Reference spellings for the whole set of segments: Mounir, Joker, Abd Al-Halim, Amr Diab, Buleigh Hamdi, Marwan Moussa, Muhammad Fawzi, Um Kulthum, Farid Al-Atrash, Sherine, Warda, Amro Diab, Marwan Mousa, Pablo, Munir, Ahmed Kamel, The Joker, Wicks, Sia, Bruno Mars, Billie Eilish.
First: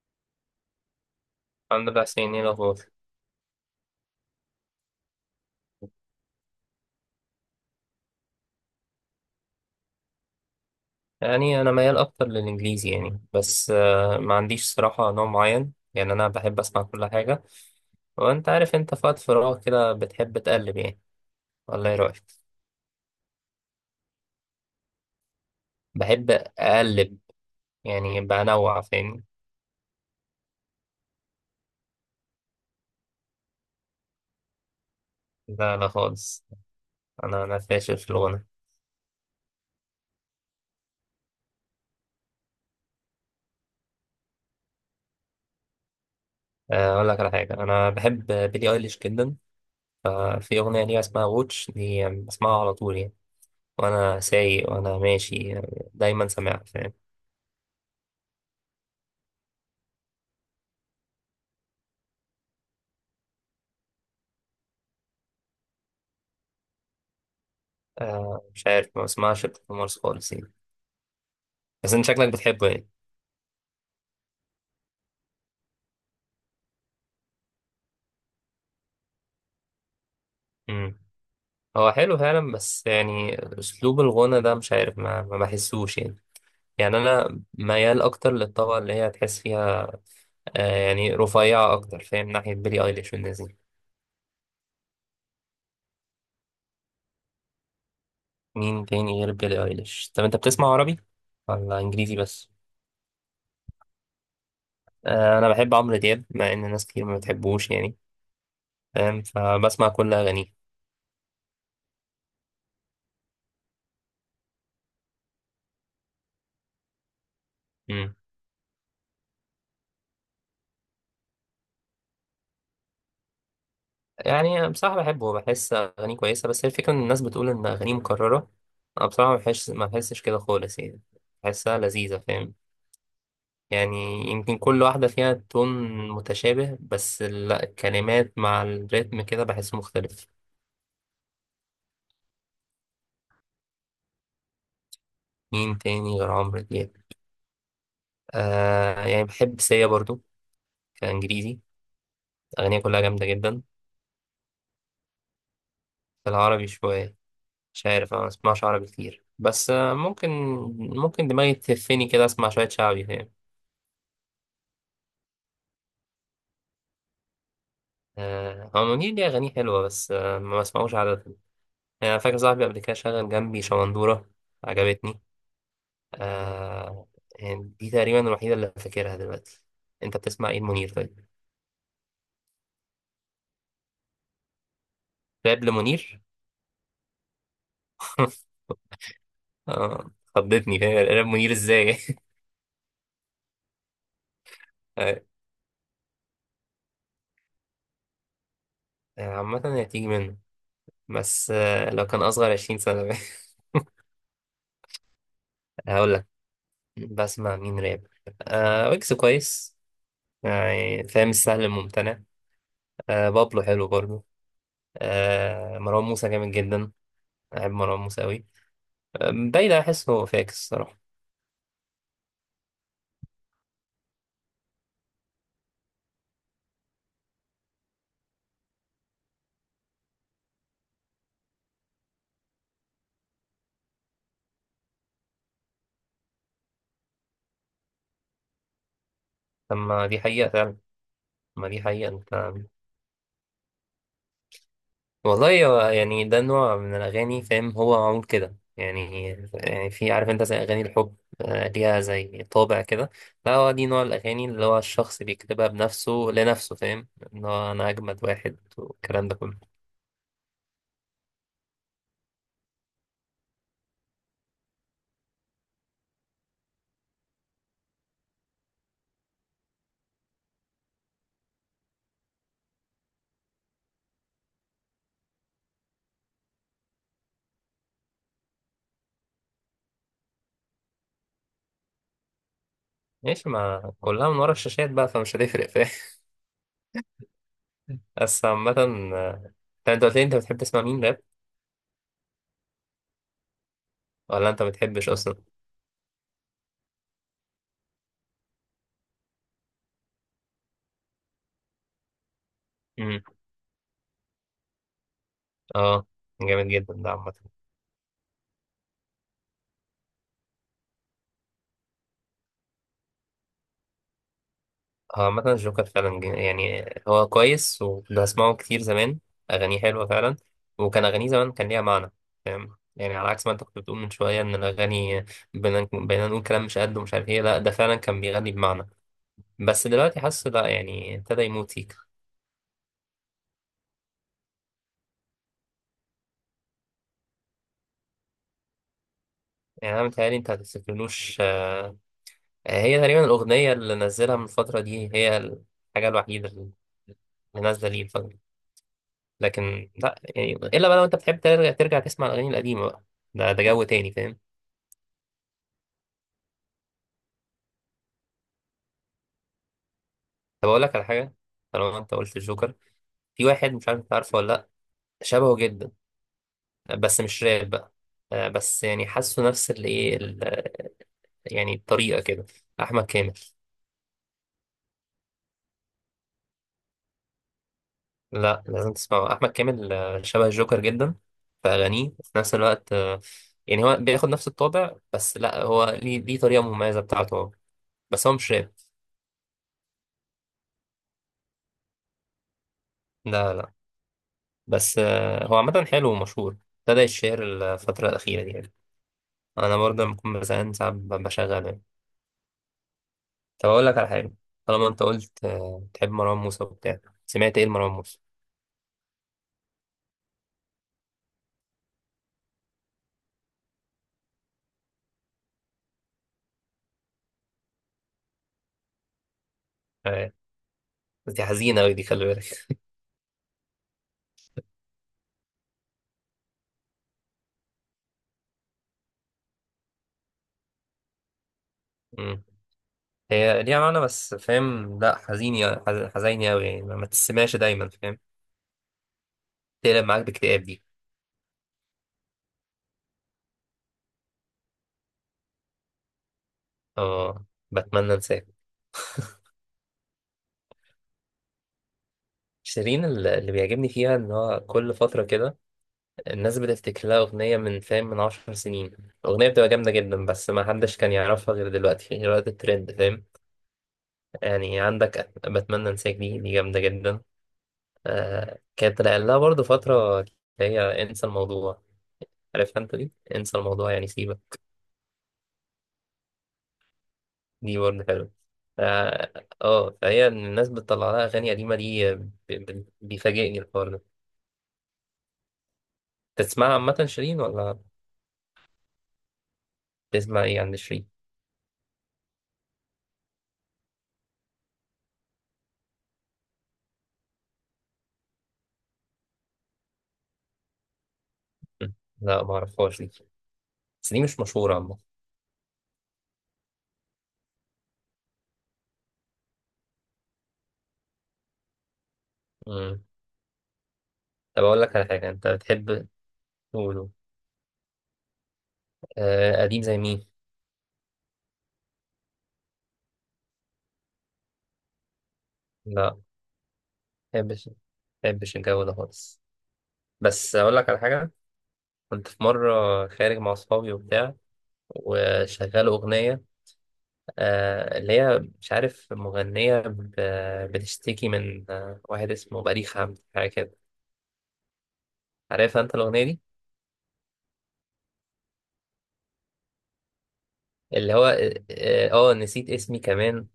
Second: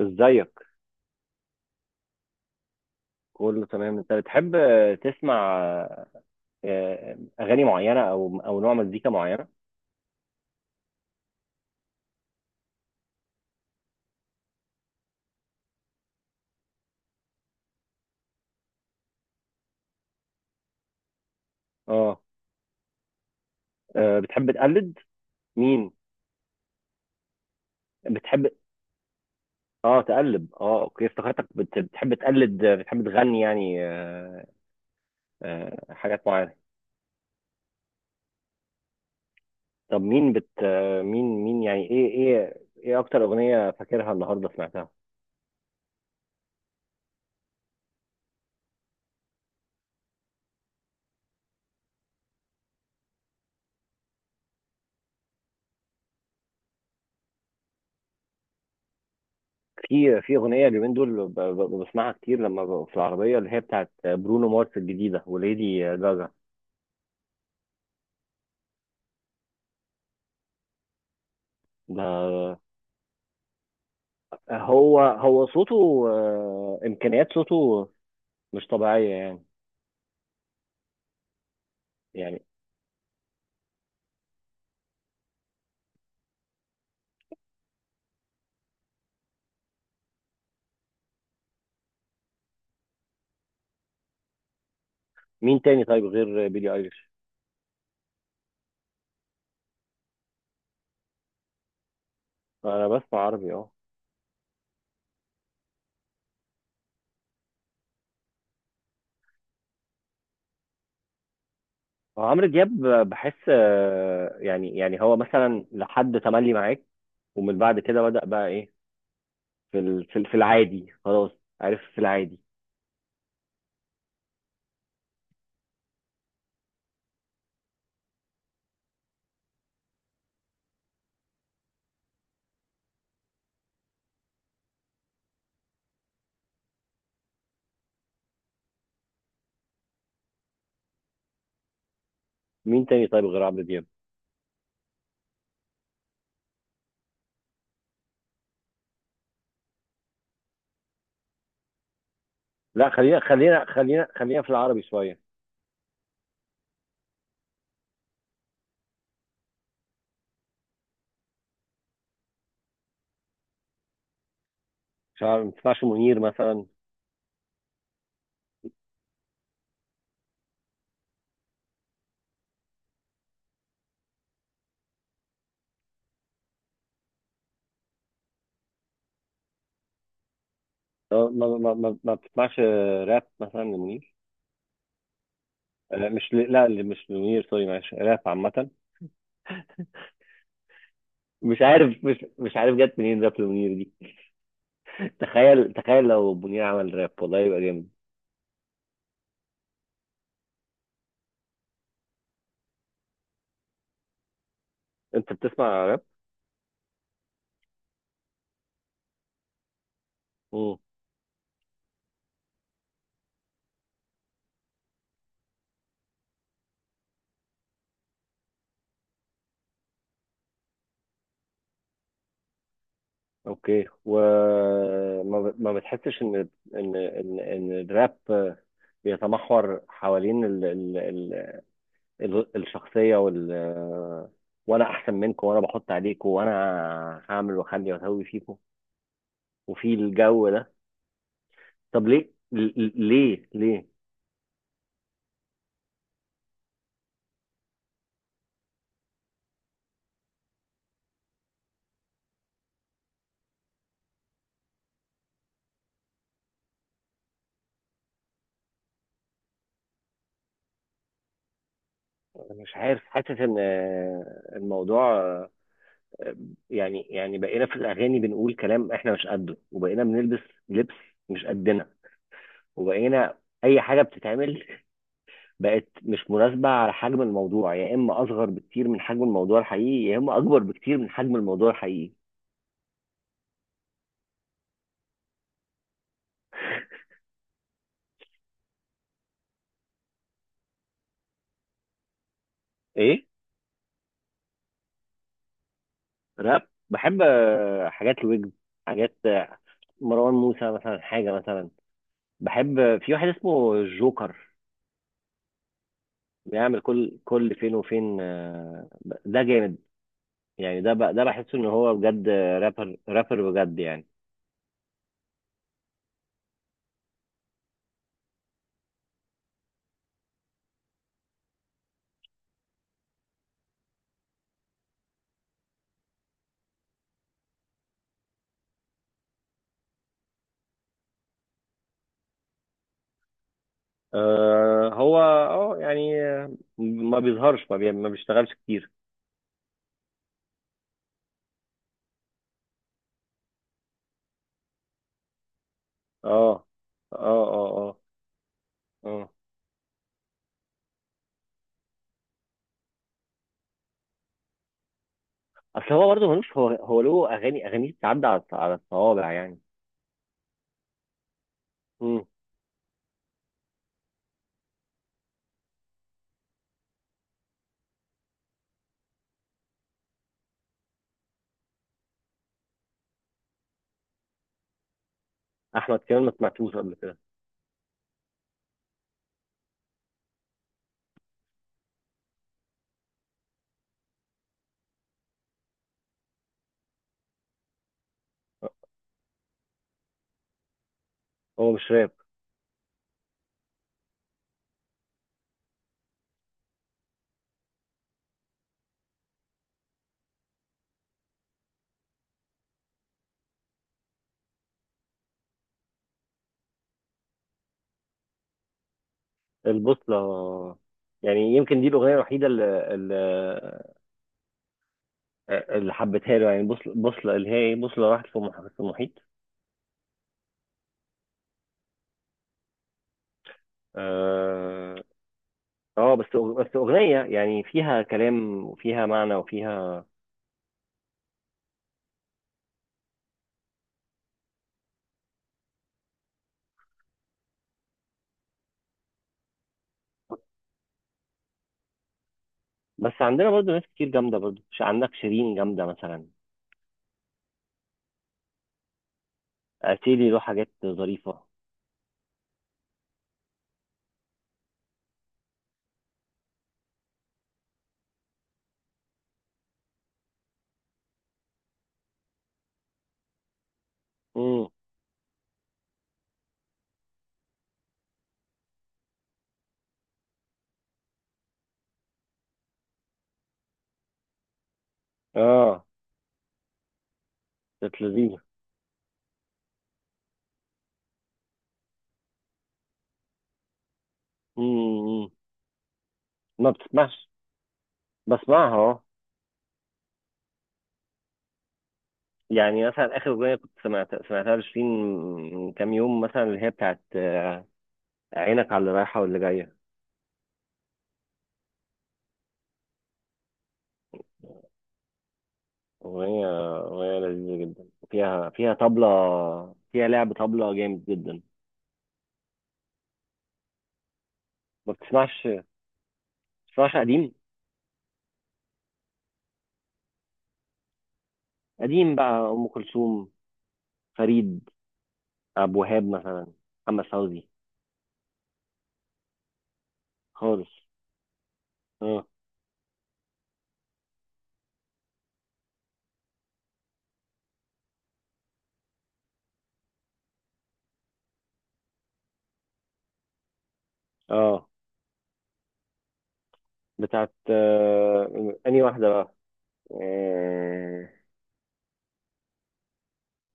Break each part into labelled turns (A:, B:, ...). A: ازيك؟
B: عن 4 سنين إيه الأخبار؟
A: كله تمام. انت بتحب تسمع اغاني معينه او نوع مزيكا معينه؟
B: يعني أنا ميال أكتر للإنجليزي يعني بس ما عنديش صراحة نوع معين يعني أنا بحب أسمع كل حاجة. وأنت عارف أنت في وقت فراغ كده بتحب تقلب يعني. والله إيه
A: اه.
B: رأيك؟
A: بتحب تقلد مين؟
B: بحب أقلب يعني
A: بتحب،
B: بنوع فاهمني؟
A: اه تقلب، اه، اوكي، افتكرتك بتحب تقلد، بتحب تغني يعني،
B: لا لا
A: حاجات
B: خالص.
A: معينه.
B: أنا فاشل في الغنى.
A: طب مين بت آه، مين يعني، ايه اكتر اغنيه فاكرها النهارده سمعتها؟
B: أقول لك على حاجة أنا بحب بيلي أيليش جدا. ففي أغنية ليها اسمها ووتش دي بسمعها على طول يعني، وأنا سايق وأنا ماشي يعني دايما سامعها فاهم؟
A: في اغنيه اليومين دول بسمعها كتير لما ببقى في العربيه، اللي هي بتاعت برونو مارس الجديده، وليدي جاجا.
B: مش عارف ما بسمعش الحمص خالص يعني. بس انت شكلك
A: ده
B: بتحبه يعني.
A: هو هو صوته، امكانيات صوته مش طبيعيه يعني.
B: امم هو حلو
A: يعني
B: فعلا بس يعني اسلوب الغنى ده مش عارف ما بحسوش يعني. يعني انا ميال اكتر للطبقه اللي هي تحس فيها. يعني رفيعه اكتر فاهم ناحيه بيلي ايليش والناس دي.
A: مين تاني طيب غير بيلي ايليش؟
B: مين تاني غير بيلي ايليش؟ طب انت بتسمع عربي ولا انجليزي بس؟
A: انا بسمع عربي، اه.
B: انا بحب عمرو دياب مع ان ناس كتير ما بتحبوش يعني فاهم، فبسمع كل اغانيه.
A: هو عمرو دياب، بحس يعني هو مثلا لحد تملي معاك، ومن بعد كده بدأ بقى ايه، في في العادي خلاص. عارف، في العادي.
B: يعني بصراحة بحبه، بحس أغانيه كويسة، بس هي الفكرة إن الناس بتقول إن أغانيه مكررة. أنا بصراحة ما بحسش كده خالص يعني. بحسها لذيذة فاهم؟ يعني يمكن كل واحدة فيها تون متشابه، بس لا الكلمات مع الريتم كده بحسه مختلف.
A: مين تاني طيب غير عمرو دياب؟
B: مين تاني غير عمرو دياب؟ يعني بحب سيا برضو كإنجليزي. أغانيها
A: لا،
B: كلها
A: خلينا
B: جامدة جدا.
A: خلينا خلينا خلينا في العربي شوية.
B: في العربي شوية؟ مش عارف أنا ما بسمعش عربي كتير بس ممكن دماغي تهفني كده أسمع شوية شعبي فاهم.
A: مش عارف، ما بتسمعش منير مثلا؟
B: هو منير ليه أغانيه حلوة بس ما بسمعوش عادة يعني. أنا فاكر صاحبي قبل كده شغل جنبي شمندورة، عجبتني. آه يعني دي تقريبا الوحيدة اللي فاكرها دلوقتي. أنت بتسمع إيه منير طيب؟
A: ما بتسمعش راب مثلا لمنير؟
B: راب لمنير؟
A: مش ل... لا اللي مش لمنير، سوري معلش، راب عامة.
B: خضتني فاهم راب منير
A: مش
B: إزاي؟
A: عارف، مش عارف جت منين راب منير دي.
B: آه،
A: تخيل تخيل لو منير عمل راب والله يبقى جامد.
B: عامة هي تيجي منه. بس لو كان أصغر 20 سنة.
A: انت بتسمع راب؟
B: هقول لك. بسمع مين راب؟ ويكس كويس.
A: مم.
B: يعني فاهم السهل الممتنع. بابلو حلو برضه. مروان موسى جامد جدا. بحب مروان موسى أوي. بايدة أحس هو فاكس الصراحة.
A: اوكي، ما بتحسش ان إن الراب، بيتمحور حوالين الشخصية وال آه، وانا احسن منكم، وانا بحط عليكم، وانا هعمل واخلي واسوي فيكم، وفي
B: أما دي
A: الجو
B: حقيقة
A: ده.
B: فعلا. أما دي
A: طب
B: حقيقة
A: ليه
B: أنت.
A: ليه؟
B: والله هو يعني ده نوع من الأغاني فاهم، هو معمول كده يعني. يعني في عارف أنت زي أغاني الحب، ليها زي طابع كده. لا هو دي نوع الأغاني اللي هو الشخص بيكتبها بنفسه لنفسه فاهم، إن هو أنا أجمد واحد والكلام ده كله.
A: مش عارف، حاسس ان الموضوع، يعني بقينا في الاغاني بنقول كلام احنا مش قده، وبقينا بنلبس لبس مش قدنا، وبقينا اي حاجه بتتعمل بقت مش مناسبه على حجم الموضوع، يا اما اصغر بكتير من حجم الموضوع الحقيقي، يا اما اكبر بكتير من حجم الموضوع الحقيقي.
B: ماشي ما كلها من ورا الشاشات بقى فمش هتفرق فاهم. بس عامة. آه، طب أنت قلت لي أنت بتحب تسمع مين راب؟
A: ايه؟
B: ولا أنت بتحبش أصلا؟
A: راب، بحب حاجات الويجز، حاجات، مروان موسى مثلا، حاجه مثلا، بحب في واحد اسمه جوكر،
B: اه جامد
A: بيعمل
B: جدا ده
A: كل
B: عامة.
A: كل فين وفين. ده جامد، يعني ده بقى، ده بحس ان هو بجد رابر رابر بجد يعني.
B: اه عامة الجوكر فعلا يعني هو كويس وكنت بسمعه كتير زمان. أغانيه حلوة فعلا. وكان أغانيه زمان كان ليها معنى فاهم، يعني على عكس ما أنت كنت بتقول من شوية إن الأغاني بقينا نقول كلام مش قد ومش عارف إيه. لا ده فعلا كان بيغني بمعنى. بس دلوقتي حاسه لا يعني ابتدى يموت سيكا
A: آه، هو يعني، ما بيظهرش، ما بيشتغلش كتير.
B: يعني. أنا متهيألي أنت هتفتكرلوش. هي تقريبا الأغنية اللي نزلها من الفترة دي، هي الحاجة الوحيدة
A: اه،
B: اللي
A: اه، اه،
B: نازلة
A: اه،
B: ليه الفترة.
A: اه.
B: لكن لا يعني الا بقى لو انت بتحب ترجع تسمع الاغاني القديمه بقى. ده جو تاني فاهم.
A: اصل هو برضه ملوش، هو هو له اغاني بتعدي على الصوابع يعني.
B: طب اقول لك على حاجه. طالما انت
A: امم.
B: قلت الجوكر، في واحد مش عارف انت عارفه ولا لا، شبهه جدا بس مش راب بقى. بس يعني حاسه نفس الايه يعني الطريقه كده. احمد كامل.
A: احمد كمان ما سمعتوش قبل كده.
B: لا لازم تسمعه، احمد كامل شبه الجوكر جدا في اغانيه. وفي نفس الوقت يعني هو بياخد نفس الطابع، بس لا هو ليه طريقه مميزه بتاعته هو. بس هو مش راب.
A: هو مش راب.
B: لا لا. بس هو عامة حلو ومشهور، ابتدى يتشهر الفترة الأخيرة دي يعني. أنا برضه لما بكون بزهقان ساعات بشغله يعني. طب أقول لك على حاجة، طالما أنت قلت بتحب مروان موسى وبتاع، سمعت إيه لمروان موسى؟
A: البوصلة. يعني يمكن دي الأغنية الوحيدة اللي حبيتها له، يعني بوصلة، بوصلة اللي هي إيه؟ بوصلة راحت في في المحيط.
B: آه، بس دي حزينة أوي، دي خلي بالك.
A: آه. اه، بس اغنيه يعني فيها كلام وفيها معنى وفيها.
B: مم. هي ليها معنى بس فاهم، لأ حزينة. حزينة أوي يعني ما تسمعش دايما فاهم، تقلب معاك باكتئاب دي.
A: بس عندنا برضو ناس كتير جامده، برضو عندك شيرين جامده مثلا.
B: أه بتمنى أنساك.
A: اتيلي له حاجات ظريفه.
B: شيرين اللي بيعجبني فيها إن هو كل فترة كده الناس بتفتكر لها أغنية من فاهم من 10 سنين، الأغنية بتبقى جامدة جدا، بس ما حدش كان يعرفها غير دلوقتي غير وقت الترند فاهم.
A: امم.
B: يعني عندك بتمنى أنساك، دي جامدة جدا. كانت رقل لها برضه فترة، اللي هي انسى الموضوع. عارفها أنت دي؟ انسى الموضوع يعني سيبك.
A: اه.
B: دي
A: كانت
B: برضه حلوة.
A: لذيذه.
B: اه. فهي الناس بتطلع لها أغاني قديمة دي بيفاجئني الحوار ده.
A: امم. ما
B: تسمعها عامة
A: بتسمعش.
B: شيرين ولا؟
A: بسمعها، اه.
B: بتسمع إيه عند شيرين؟
A: يعني مثلا اخر اغنيه كنت سمعتها لشيرين من كام يوم مثلا، اللي هي بتاعت عينك على اللي رايحه واللي جايه.
B: م. لا معرفهاش دي، بس دي مش مشهورة
A: اغنيه، لذيذه جدا، فيها طبله، فيها لعب طبله جامد جدا.
B: عامة. طب أقول
A: ما
B: لك على حاجة
A: بتسمعش
B: أنت
A: ما
B: بتحب
A: بتسمعش
B: تقوله.
A: قديم؟
B: آه قديم زي مين؟
A: قديم بقى، ام كلثوم، فريد، ابو
B: لا
A: وهاب
B: ما
A: مثلا، محمد فوزي.
B: بحبش ما بحبش الجو ده خالص. بس
A: خالص.
B: أقول لك على حاجة.
A: اه،
B: كنت في مرة خارج مع أصحابي وبتاع، وشغال أغنية اللي هي مش عارف مغنية بتشتكي من واحد اسمه بليغ حمدي حاجة كده.
A: اه.
B: عارف أنت الأغنية دي؟
A: بتاعت انهي واحده بقى؟ اه،
B: اللي هو نسيت اسمي كمان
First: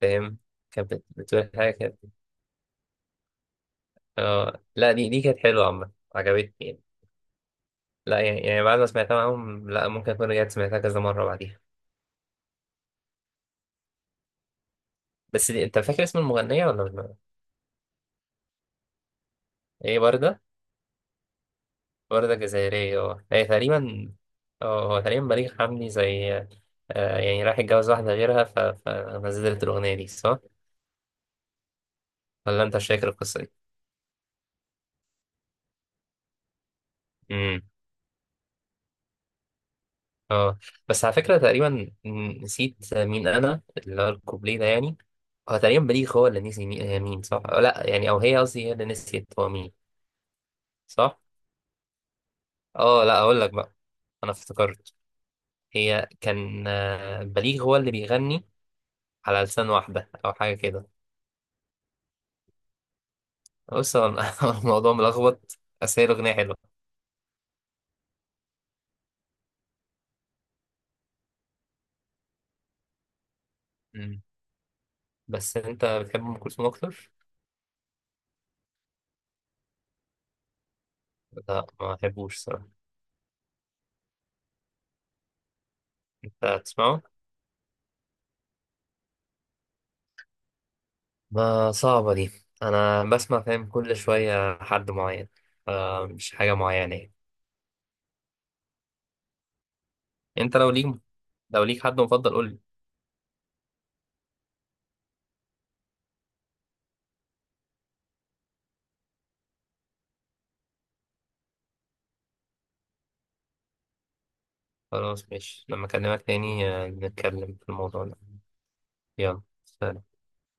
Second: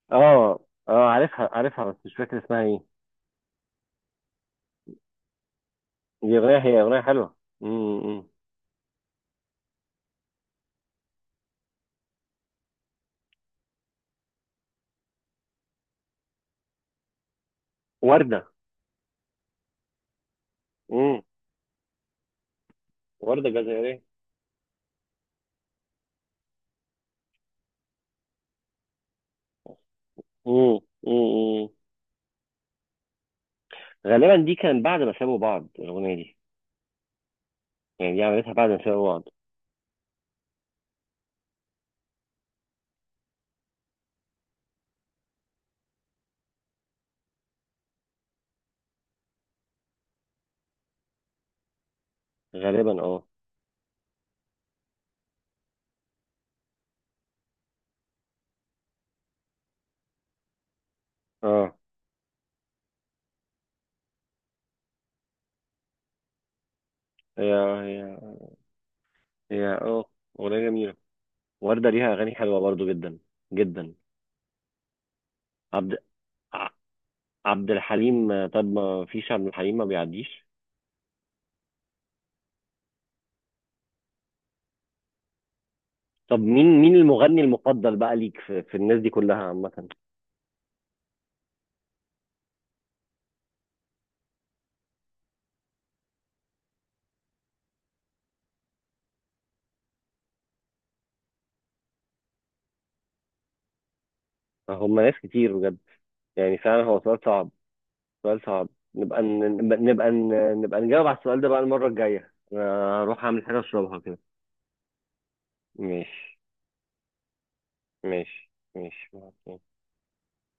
B: فاهم؟
A: اه،
B: كانت
A: عارفها
B: بتقول حاجة
A: عارفها بس
B: كده.
A: مش فاكر اسمها ايه.
B: لا دي كانت حلوة عامة
A: دي
B: عجبتني
A: اغنيه،
B: يعني.
A: هي اغنيه حلوه. مم،
B: لا
A: مم.
B: يعني بعد ما سمعتها معاهم، لا ممكن أكون رجعت سمعتها كذا مرة بعديها. بس دي أنت فاكر اسم المغنية ولا لا؟
A: ورده.
B: هي وردة.
A: مم.
B: وردة جزائرية اه هي
A: ورده جزائريه.
B: تقريبا. اه هو تقريبا بليغ حمدي زي يعني راح يتجوز واحدة غيرها فنزلت الأغنية دي صح؟
A: مم، مم، مم.
B: ولا أنت مش فاكر القصة دي؟
A: غالبا دي كانت بعد ما سابوا بعض الاغنيه دي،
B: امم
A: يعني دي عملتها بعد ما سابوا بعض،
B: اه بس على فكرة تقريبا، نسيت مين أنا اللي هو الكوبليه ده يعني. هو تقريبا بليغ هو اللي نسي مين هي، مين صح؟ أو لا يعني، أو هي قصدي هي اللي نسيت هو مين، صح؟
A: غالبا،
B: اه لا
A: اه.
B: أقول لك بقى، أنا افتكرت. هي كان بليغ هو اللي بيغني على لسان واحدة أو حاجة كده.
A: اه،
B: بص هو الموضوع ملخبط، بس هي الأغنية حلوة.
A: هي هي هي اه اغنيه جميله. وردة ليها أغاني حلوة برضو جدا، جدا.
B: مم. بس أنت
A: عبد
B: بتحب أم كلثوم
A: ع-
B: أكتر؟
A: عبد الحليم. طب ما فيش عبد الحليم ما بيعديش.
B: لا ما بحبوش صراحة.
A: طب
B: أنت
A: مين
B: تسمعه؟
A: المغني المفضل بقى ليك في الناس دي كلها عامة؟
B: ما صعبة دي. أنا بسمع فاهم كل شوية حد معين. مش حاجة معينة يعني. أنت لو ليك حد مفضل قولي.
A: هم ناس كتير بجد. يعني فعلا هو سؤال صعب، سؤال صعب. نبقى نبقى نجاوب على السؤال ده بقى المرة الجاية، أنا هروح أعمل حاجة أشربها كده.
B: خلاص ماشي، لما أكلمك
A: ماشي،
B: تاني نتكلم في الموضوع ده.
A: ماشي، ماشي.
B: يلا سلام.